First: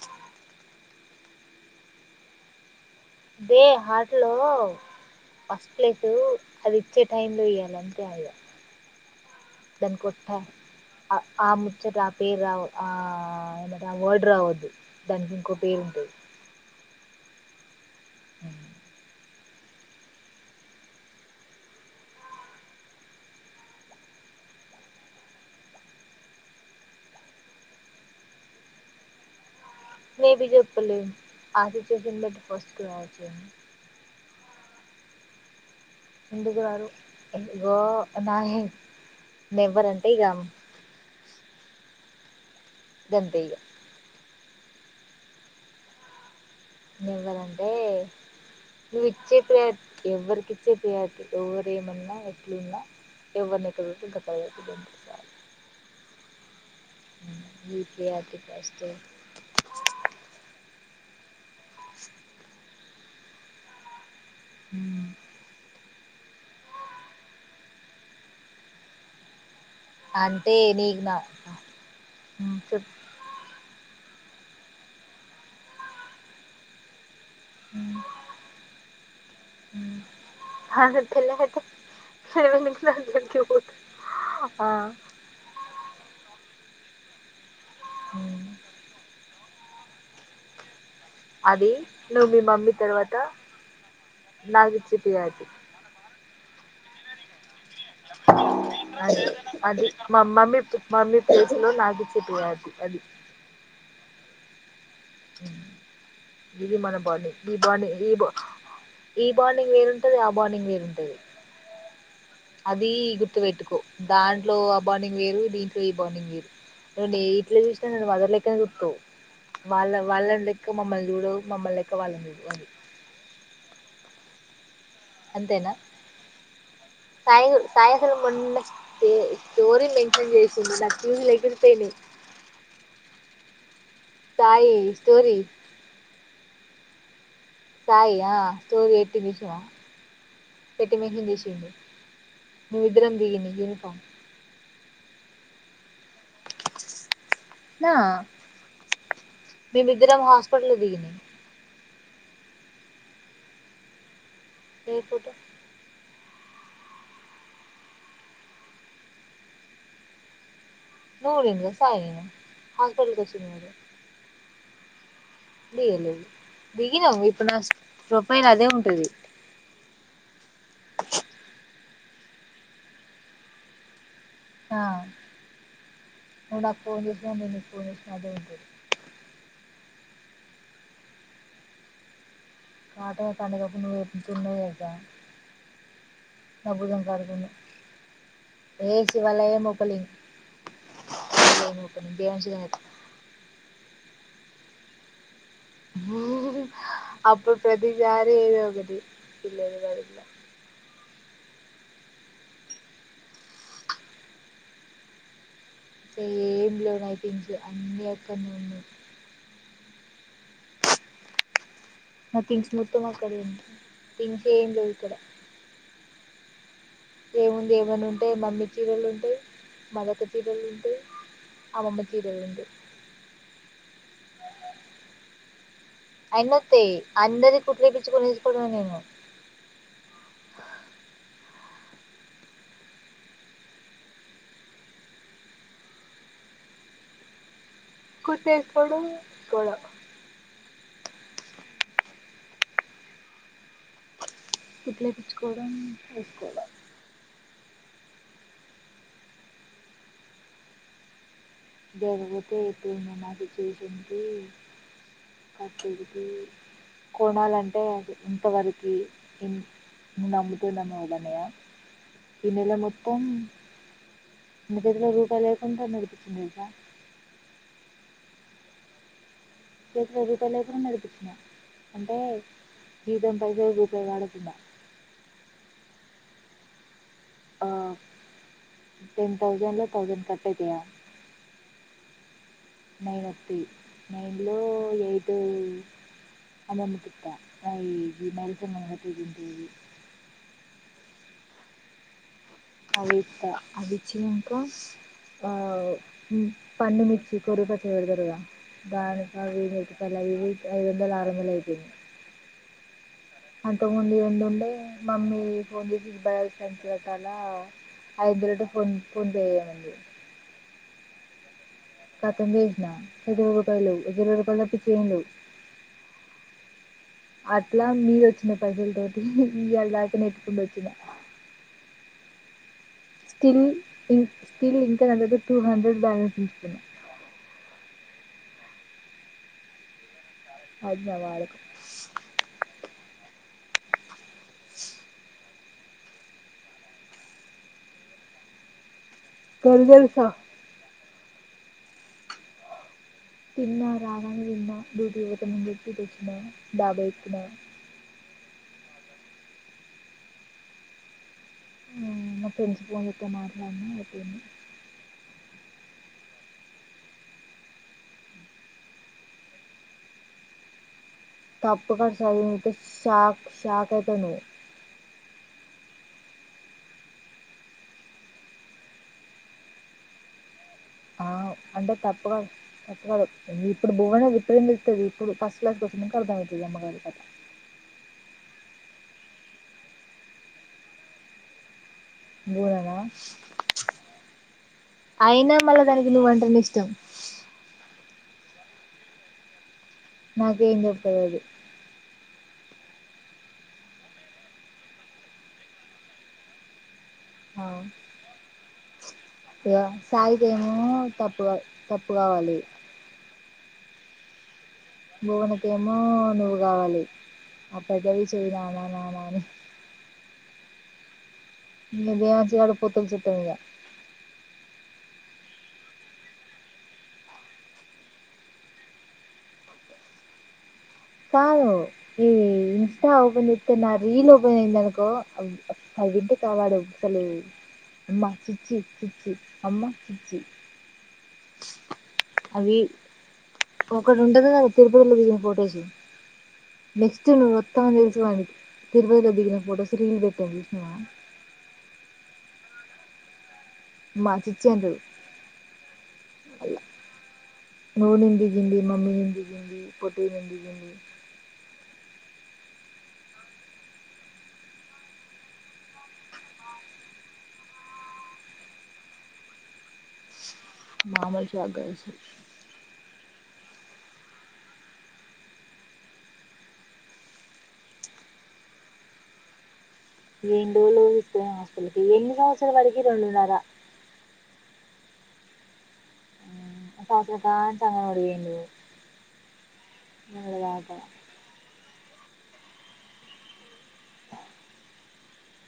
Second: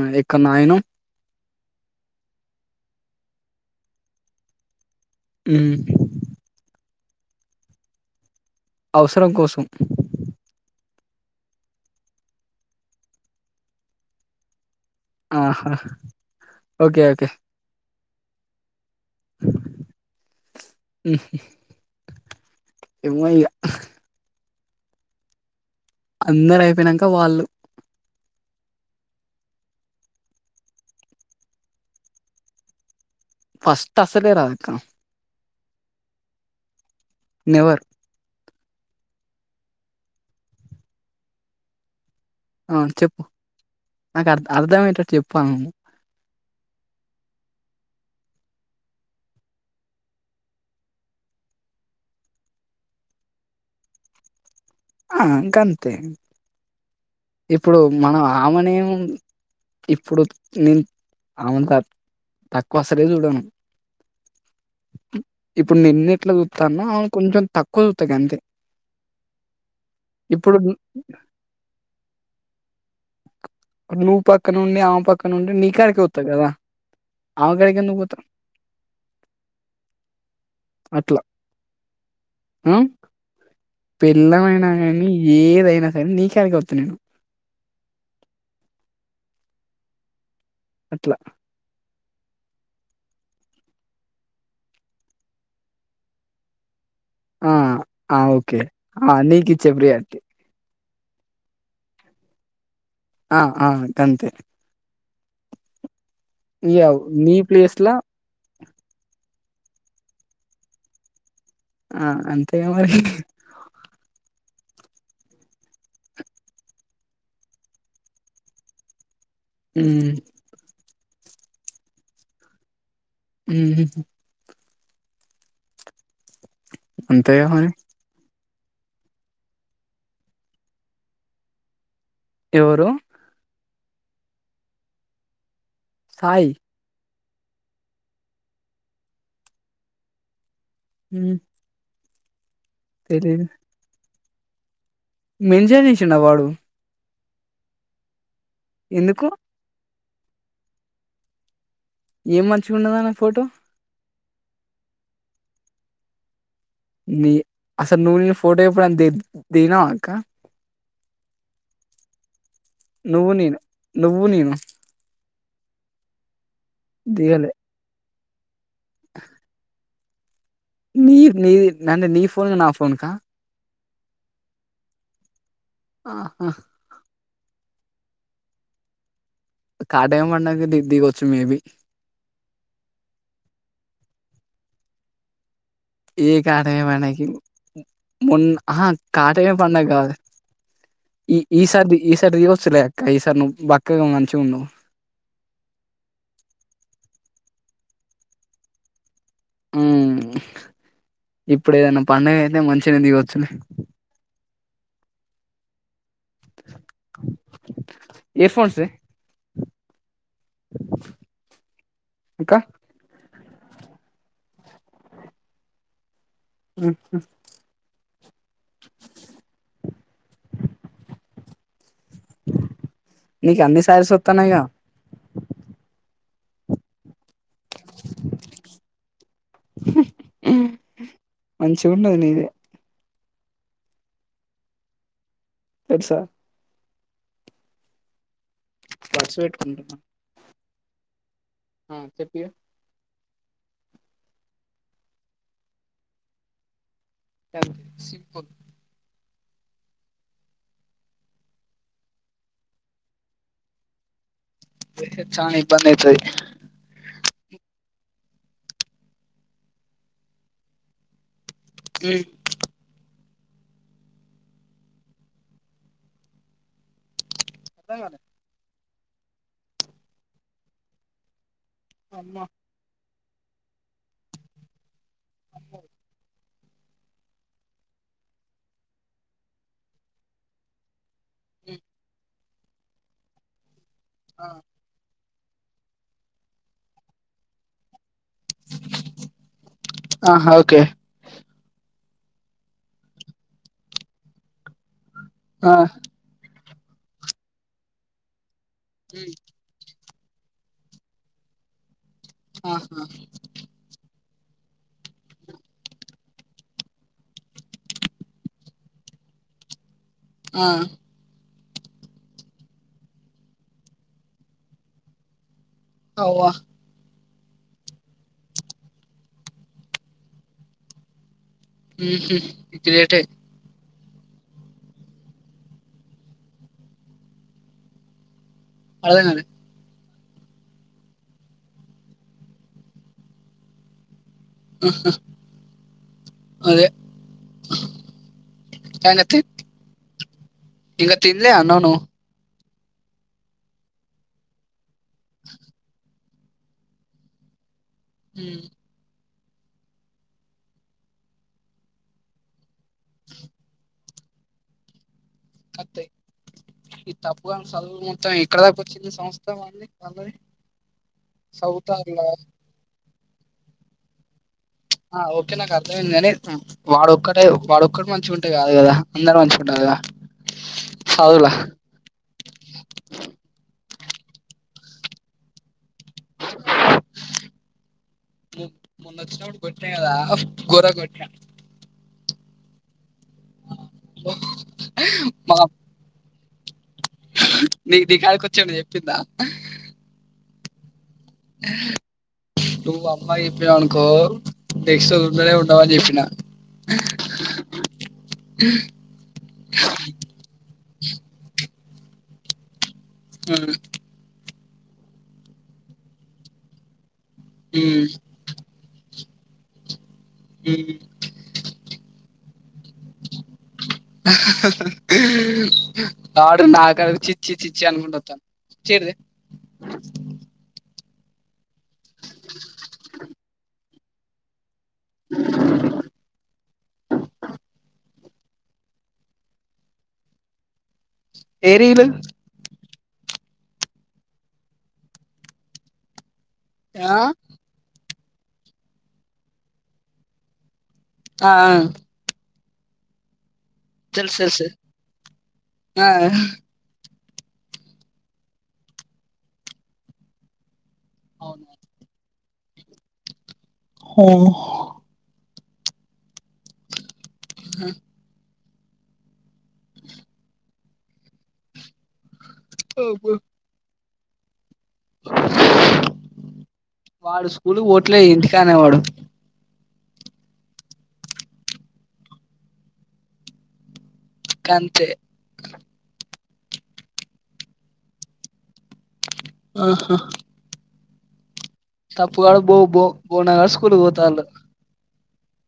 వి ఎక్కడ నాయనో బే హాటల్ ఫస్ట్ ప్లేస్ అది ఇచ్చే టైంలో ఇయాల అంతే హాయిగా అవసరం కోసం ఆ ముచ్చట ఆ పేరు రావ ఆ ఏంటే ఆ వర్డ్ రావద్దు దానికి ఇంకో ఆహా పేరు ఉంటది ఓకే ఓకే ఆ ఉహు ఏమో ఇగ అందరు అయిపోయినాక వాళ్ళు ఏది చెప్పలేదు ఆదిత్య కిందటి ఫస్ట్ కావచ్చుగా ఫస్ట్ అసలే రావ్ ఇంకా ఎందుకు రారు అందుకో నెవర్ రలేదు ఎవ్వరంటే ఇగ అవును చెప్పు గంతే ఇగ నాకు అర్ అర్ధమయ్యటట్టు చెప్పాలి నువు ఎవ్వాలంటే నువ్వు ఇచ్చే ప్రయాటి ఎవ్వరికి ఇచ్చే ప్రియాతి ఎవర ఏమన్నా ఎట్లు ఉన్నా ఎవరు లెక్కపెట్టే ఇంకా కప్ప ఆ గంతే చాలు ఇప్పుడు ఈ మనం ప్రియారిటీ ఆమెనే ఫస్ట్ ఇప్పుడు నెన్ అమెను తక్ తక్కువసలే చూడను ఇప్పుడు నిన్నే ఎట్లా చూతానో ఆమెను కొంచెం తక్కువ చూస్తా గంతే అంటే ఇప్పుడు ను- నీకు నా ఉ చెప్పు నువ్వు పక్కన ఉండి ఆమె పక్కన ఉండి నీ కాడికే వత్త కదా ఆమె కాడికి ఎందుకు పోతారు ఉ ఆఖరికి అట్లా కింద పడితే ఆ తడమింట్ల ఆమె కాడికి పోతారు పెళ్ళాం అయినా కానీ ఏదైనా కానీ నీ కాడికే వత్తా నేను ఉ అట్లా అది నువ్వు మీ మమ్మీ తర్వాత నాకు ఇచ్చిత్ కాదు ఆ ఆ ఓకే ఆ అది నీకిచ్చే అది ప్రియారిటీ మ మమ్మీ పి మమ్మీ ప్లేస్ లో నాకు ఇచ్చేట్ కాదు అది ఆ ఆ గంతే ఇగ నీ [unintelligible] ప్లేస్ ల ఈ బాండిగ్ వేరుంటది ఆ బాండిగ్ వేరుంటది ఆ అంతేగా అది మరి గుర్తు పెట్టుకో దన్ ఇంట్లో ఆ బాండింగ్ వేరు దీంట్లో ఈ బాండింగ్ వేరు నే ఇంట్లో చూసినా నన్ను వదలలేక చూసావ్ వాళ్ల మ్మ్ వాళ్ల లెక్క మమ్మల్ చూడు మమ్మలెక్క వాళ్లని చూడు ఉమ్ హు అంతేనా అంతేగా మరి తయగుర్ [unintelligible] తే స్టోరీ మెన్షన్ చేసింది దానికి ప్యూజ్లు లైక్ ఎగిరిపోయినే ఎవ్వరూ సాయి స్టోరీ సాయి సాయి ఆ స్టోరీ ఎట్టి విషయము పెట్టి మెన్షన్ మ్మ్ చెసిందు మేమిద్దరం తెలీదు దిగింది యూనిఫామ్ మెన్షన్ చేసిండా వాడు నా ఎందుకు మేమిద్దరం హాస్పిటలో దిగినీ ఏం మంచూగున్నదానా ఫోటో ఏ ఫోటో నీ అసల్ నుగిన ఫోటో ఎప్పుడన్నా ది దిగినవా అక్క నువ్వు దిగు సాయి హాస్పిటల్ కి నువ్వు నేను వచ్చినప్పుడు నువ్వు నేను దిగలేదు దిగినవ్ ఇప్పుడు దిగలే నా స్ ప్రొఫైల్ అదే ఉంటది నీర్ నీ నన్ను నీ ఫోన్ నా ఫోన్ కా ఆ ఆహా నువ్వు నాక్ ఫోన్ చే నువ్వు నిన్న ఫోన్ చేసిన అదే ఉంటది కాట ఏమన్నా దిగొచ్చు మేబి ఆటో స్టాండ్ పెట్టి నువ్వు ఎక్కించుకునే గా ఏ కాటమే మనకి మొన్ ఆహా ఏ కాటమే శివాలయం పండగ ఓపెనింగ్ కాదు ఈ ఈ శివాలయం సాది ఓపెనింగ్ ఈసారి దేవం తీ శివనేత్ర వచ్చులే ఇక సారి నువ్వు బక్కగా మంచి ఉండవు అప్పు ప్రతిసారి ఏదో ఒకటి ఇళ్లది కాదు ఉమ్ కూడా ఇప్పుడు ఏదన్నా పండుగ అయితే మంచిగా దిగొచ్చులే ఏం లేవ్ ఇయర్ ఫోన్స్ తీ [unintelligible] అక్క నథింగ్ మొత్తం వస్తది కదా నీకి ఇంకేం లేదు కదా ఉమ్, ఏముంది ఏమన్నా ఉంటే మమ్మీ చీరలు ఉంటే మాదక్క చీరలు ఉంటే అమ్మమ్మ చీరలు ఉంటాయి నీకు అన్ని సారీస్ వస్తన్నాయిగా ఆ ఎన్నత్తే అందరి కుట్లు ఇప్పించుకొని [unintelligible] హు మంచి ఉండది నీదే తెలుసా కుట్టేసుకోవడం ఖర్చు కూడా హు చెప్పు ఇగ కుట్లేపిచ్చుకోవడం వేసుకోవడం [unintelligible] జరిగితే ఎప్పుడైనా నాది చేసింది చానా ఇబ్బంది అయితది ప్రతిదీ కొనాలంటే అదే ఇంతవరకి ఇ నమ్ముతూ నమ్మే దానివా ఈ నెల మొత్ త్తం నా జేబులో రూపాయి లేకుండా నడిపించిన తెలుసా అర్థం కాలే చేతుల రూపాయి లేకున్నా నడిపించిన అంటే అమ్మా జీతం పైసలు రూపాయి వాడకుండా ఆ టెన్ థౌసండ్ల థౌసండ్ కట్ అయితయా ఉమ్, నైన్ ఒత్తయి నైన్ లో ఎయిట్ ట్ అమ్మమ్మ కిత్త ఆ [unintelligible] ఆహా ఓకే అవిత్త అవ్విచ్చినంక ఆ పండుమిర్చి కొరివి పచ్చడి పెడతరు కదా ఉమ్, దానికా ఇవి ఐదొందలో ఆరొందలు అయిపోయినయి ఆహా అంతకుముందు రెండు ఉండే మమ్మీ ఫోన్ చేసి [unintelligible] కట్టాలా హైబ్రిడ్ కొనుక్కొని చేయమంది ఆ కతం చేసిన నా దగ్గర రపాయ లేదు ఇరవై రూపాయలు తప్పిచ్చి ఏం లేవు అవ్వా అట్ల మీదొచ్చిన పైసలతోటి ఇయ్యాల దాక నెట్టుకుంట వచ్చిన ఉహ్మ్ గ్రేట్ ఏ స్టిల్ ఇం స్టిల్ ఇంక నా దగ్గర టూ హండ్రెడ్ బ్యాలెన్స్ ఉంచుకున్న అర్ధం కాలే అది నా వాడకం ఆహా అదే [unintelligible] తెలుసా ఇంక తిన్లే అన్నం నువ్వు? తిన్నా రాగానే తిన్నా డ్యూటీ కి పోతనని చెప్పి ఇటోచ్చినా డాబా ఎక్కినా ఉమ్ ఉమ్ మా ఫ్రెండ్స్ ఫోన్ చేస్తే మాట్లాడిన అయిపోయింది అత్తయి ఇది తప్పుగాని చదువు మొత్తం ఇక్కడదాక వచ్చింది సమస్తం వాళ్ళది తప్పు గాని చదువుతారులా చదువు చూస్తే షాక్ షాక్ అయితవు నువ్వు ఆ ఓకే నాకు అర్థమైంది కాని వాడొక్కటే వాడొక్కడు మంచిగ ఉంటే కాదు కదా అందరు మంచిగ ఉండాలె కదా దా ఆ అంటే తప్పుగాడు తప్పుగాడు ఇప్పుడు బువన చెప్పి ఏం చెత్తది ఇప్పుడు ఫస్ట్ క్లాస్కి ఒచ్చినంక అర్థమయితది అమ్మగారి కథ మొన్న ఒచ్చినప్పుడు కొట్టిన కదా ఘోరంగా కొట్టిన బవననా అయినా మా మళ్ళ దానికి నువ్వంటేనే ఇష్టం నీ నీకాడీకి వచ్చి ఏమన్న చెప్పిందా నాకేం చెప్పలేదు నువ్వు అమ్మకు చెప్పినవనుకో నెక్స్ట్ రోజు ఉండనే ఉండవు అని చెప్పినా ఆ ఇగ సాయికేమో తప్పుగాడు తప్పు కావాలి ఆ భువనకేమో నువ్వు కావాలి అప్పటికది చేయి మామా మామా అని ఏ ఇంగ దేవాన్ష్ గాడు పొత్తుల చుట్టం ఇగ వాడు నాకాడికి చిచ్చి చిచ్చి అనుకుంట వత్తాండు చైర్ తే కాదు ఈ ఇన్స్టా ఓపెన్ చెత్తే నా రీల్ ఓపెన్ అయిందనుకో కో అవవింటి కావాడు అవ్తలేవ్ అమ్మా పిచ్చి పిచ్చి అమ్మా పిచ్చి ఏ రీలు ఒకటుంటది కదా తిరుపతిలో దిగిన ఫొటోసు ఆ నెక్స్ట్ నువ్వొత్తావ్ అని తెలుసు వాడికి తిరుపతిలో దిగిన ఫొటోస్ రిల్ పెట్టామ్ చుసావా ఆ అమ్మ తెలుసు తెలుసు చిచ్చి అంటడు ఆ నువ్వు నేను దిగింది మమ్మీ నేను దిగింది పొట్టి నేను దిగింది అవునా హూ హ మామూలు షాక్ కాద్ అసలు అబ్బో వాడు స్కూల్ కి పోవట్లే ఇంటికానే వాడు ఎన్ని రోజులు తిప్పినామో హాస్పిటల్‌కి ఎన్ని సంవత్సరాలు వాడికి రెండున్నర అంతే పసరు పాచ్చగా ఎరిగిండు మల్ల బాట తప్పుగా బొ బొ బోనాగా స్కూల్‌కి పోతాళు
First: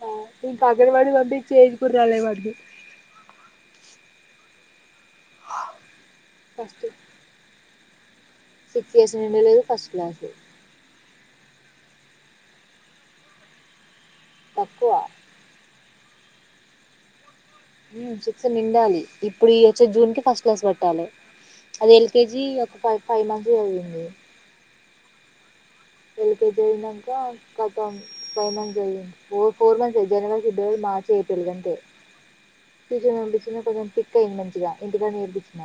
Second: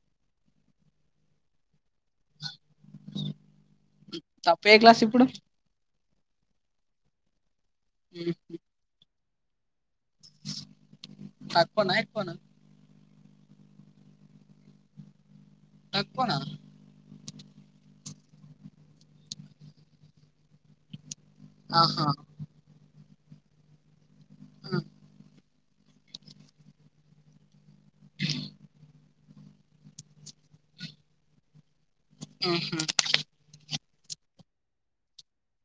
ఆ ఇంకా అంగన్వాడికి పంపించే ఎజ్ కూడా రాలేవాడికి తప్పే ఎక్లాస్ ఇప్పుడు ఫస్ట్ సిక్స్ ఇయర్స్ నిండ లేదు ఫస్ట్ క్లాస్సు తక్కువనా ఎక్కువనా తక్కువ తక్కువనా హ్మ్ సిక్స్ నిండాలి ఇప్పుడు ఈ ఓచ్చే జూన్ కి ఫస్ట్ క్లాస్ పట్టాలే అది ఆహా ఎల్కేజీ ఒక ఫైవ్ ఫైవ్ మంత్స్ చదివింది అ ఎల్కేజీ అయినంక కతం ఫైవ్ మంత్స్ చదివింది ఫోర్ ఫోర్ మంత్స్ చదివి జనవరి ఫిబ్రవరి మా మార్చ్ ఏప్రిల్ గంతే ట్యూషన్ కి పంపించిన కొంచం పిక్ అయింది మంచిగా ఇంటికాడ నేర్పించిన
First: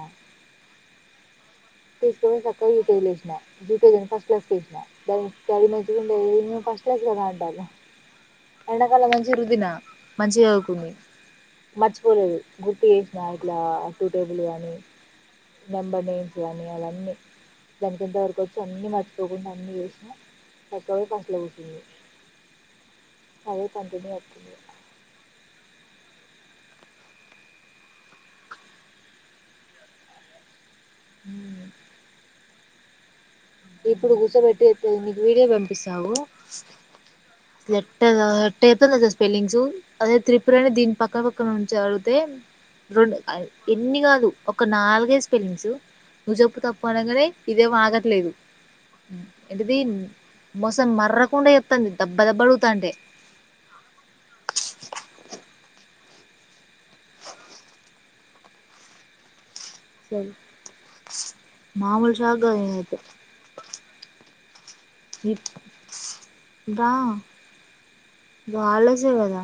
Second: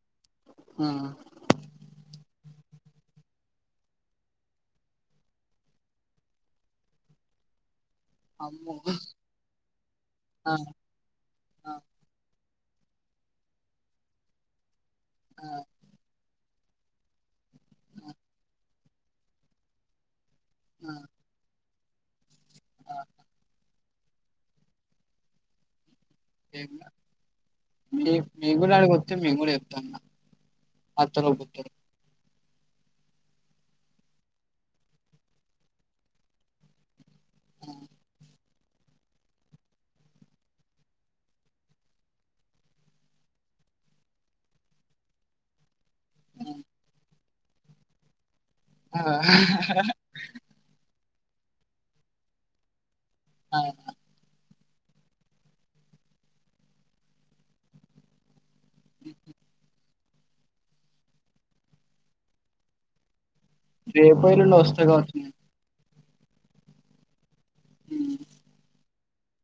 ఉమ్ తీసుకొపోయి సక్కగా యూకేజీ లో ఏసిన జిదేవిని ఫస్ట్ క్లాస్‌కి ఏసిన బై ఇన్స్టాల్ నుంచి కూడా ఏం ఫస్ట్ క్లాస్ లో బాంటాది అమ్మో ఎండాకాలం మంచిగా రుద్దినా మంచిగా ఆ చదువుకుంది ఆ మర్చిపోలేదు గుర్తు చేసినా ఇట్లా టూ టేబుల్ కాని ఆ నెంబర్ నేమ్ అని అలన్నీ దానికి ఎంత వరకు వచ్చో అన్ని మర్చిపోకుండా అన్ని చేసినా ఆ సక్కగా పోయి ఫిస్ట్ లో కూర్చుంది అదే కంటిన్యూ అయితుంది ఇగ ఏంలా మేం మేంగూడా ఆడికొస్తే మేము కూడా చెప్తాన్నా అత్తలో బుత్తరో ఇప్పుడు గుసబెట్టి చెప్పేదేందుకు నీకు వీడియో పంపిస్తా ఆగు నెట్ గా టెతోదాన స్పెల్లింగ్సు అదే త్రిపురని దీని పక్క పక్క నుంచి అడిగితే రెండు ఎన్ని కాదు ఒక నాలుగే స్పెల్లింగ్ సు ను జెప్పు తప్పు అనంగానే ఇదేమో ఆగట్లేదు ఏంటది మోసం మర్రకుండా చెప్తుంది దబ్బ దబ్బ అడుగుతాంటే అవునా మ్ సరే మామూలు షాక్ కాదు నేనైతే రేపో ఎల్లుండో వస్తాయి కావచ్చు మా దా నేను ఇపు హాలీడేసే కదా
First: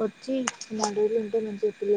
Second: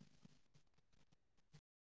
వచ్చి మాడు రోజులు ఉంటే మంచి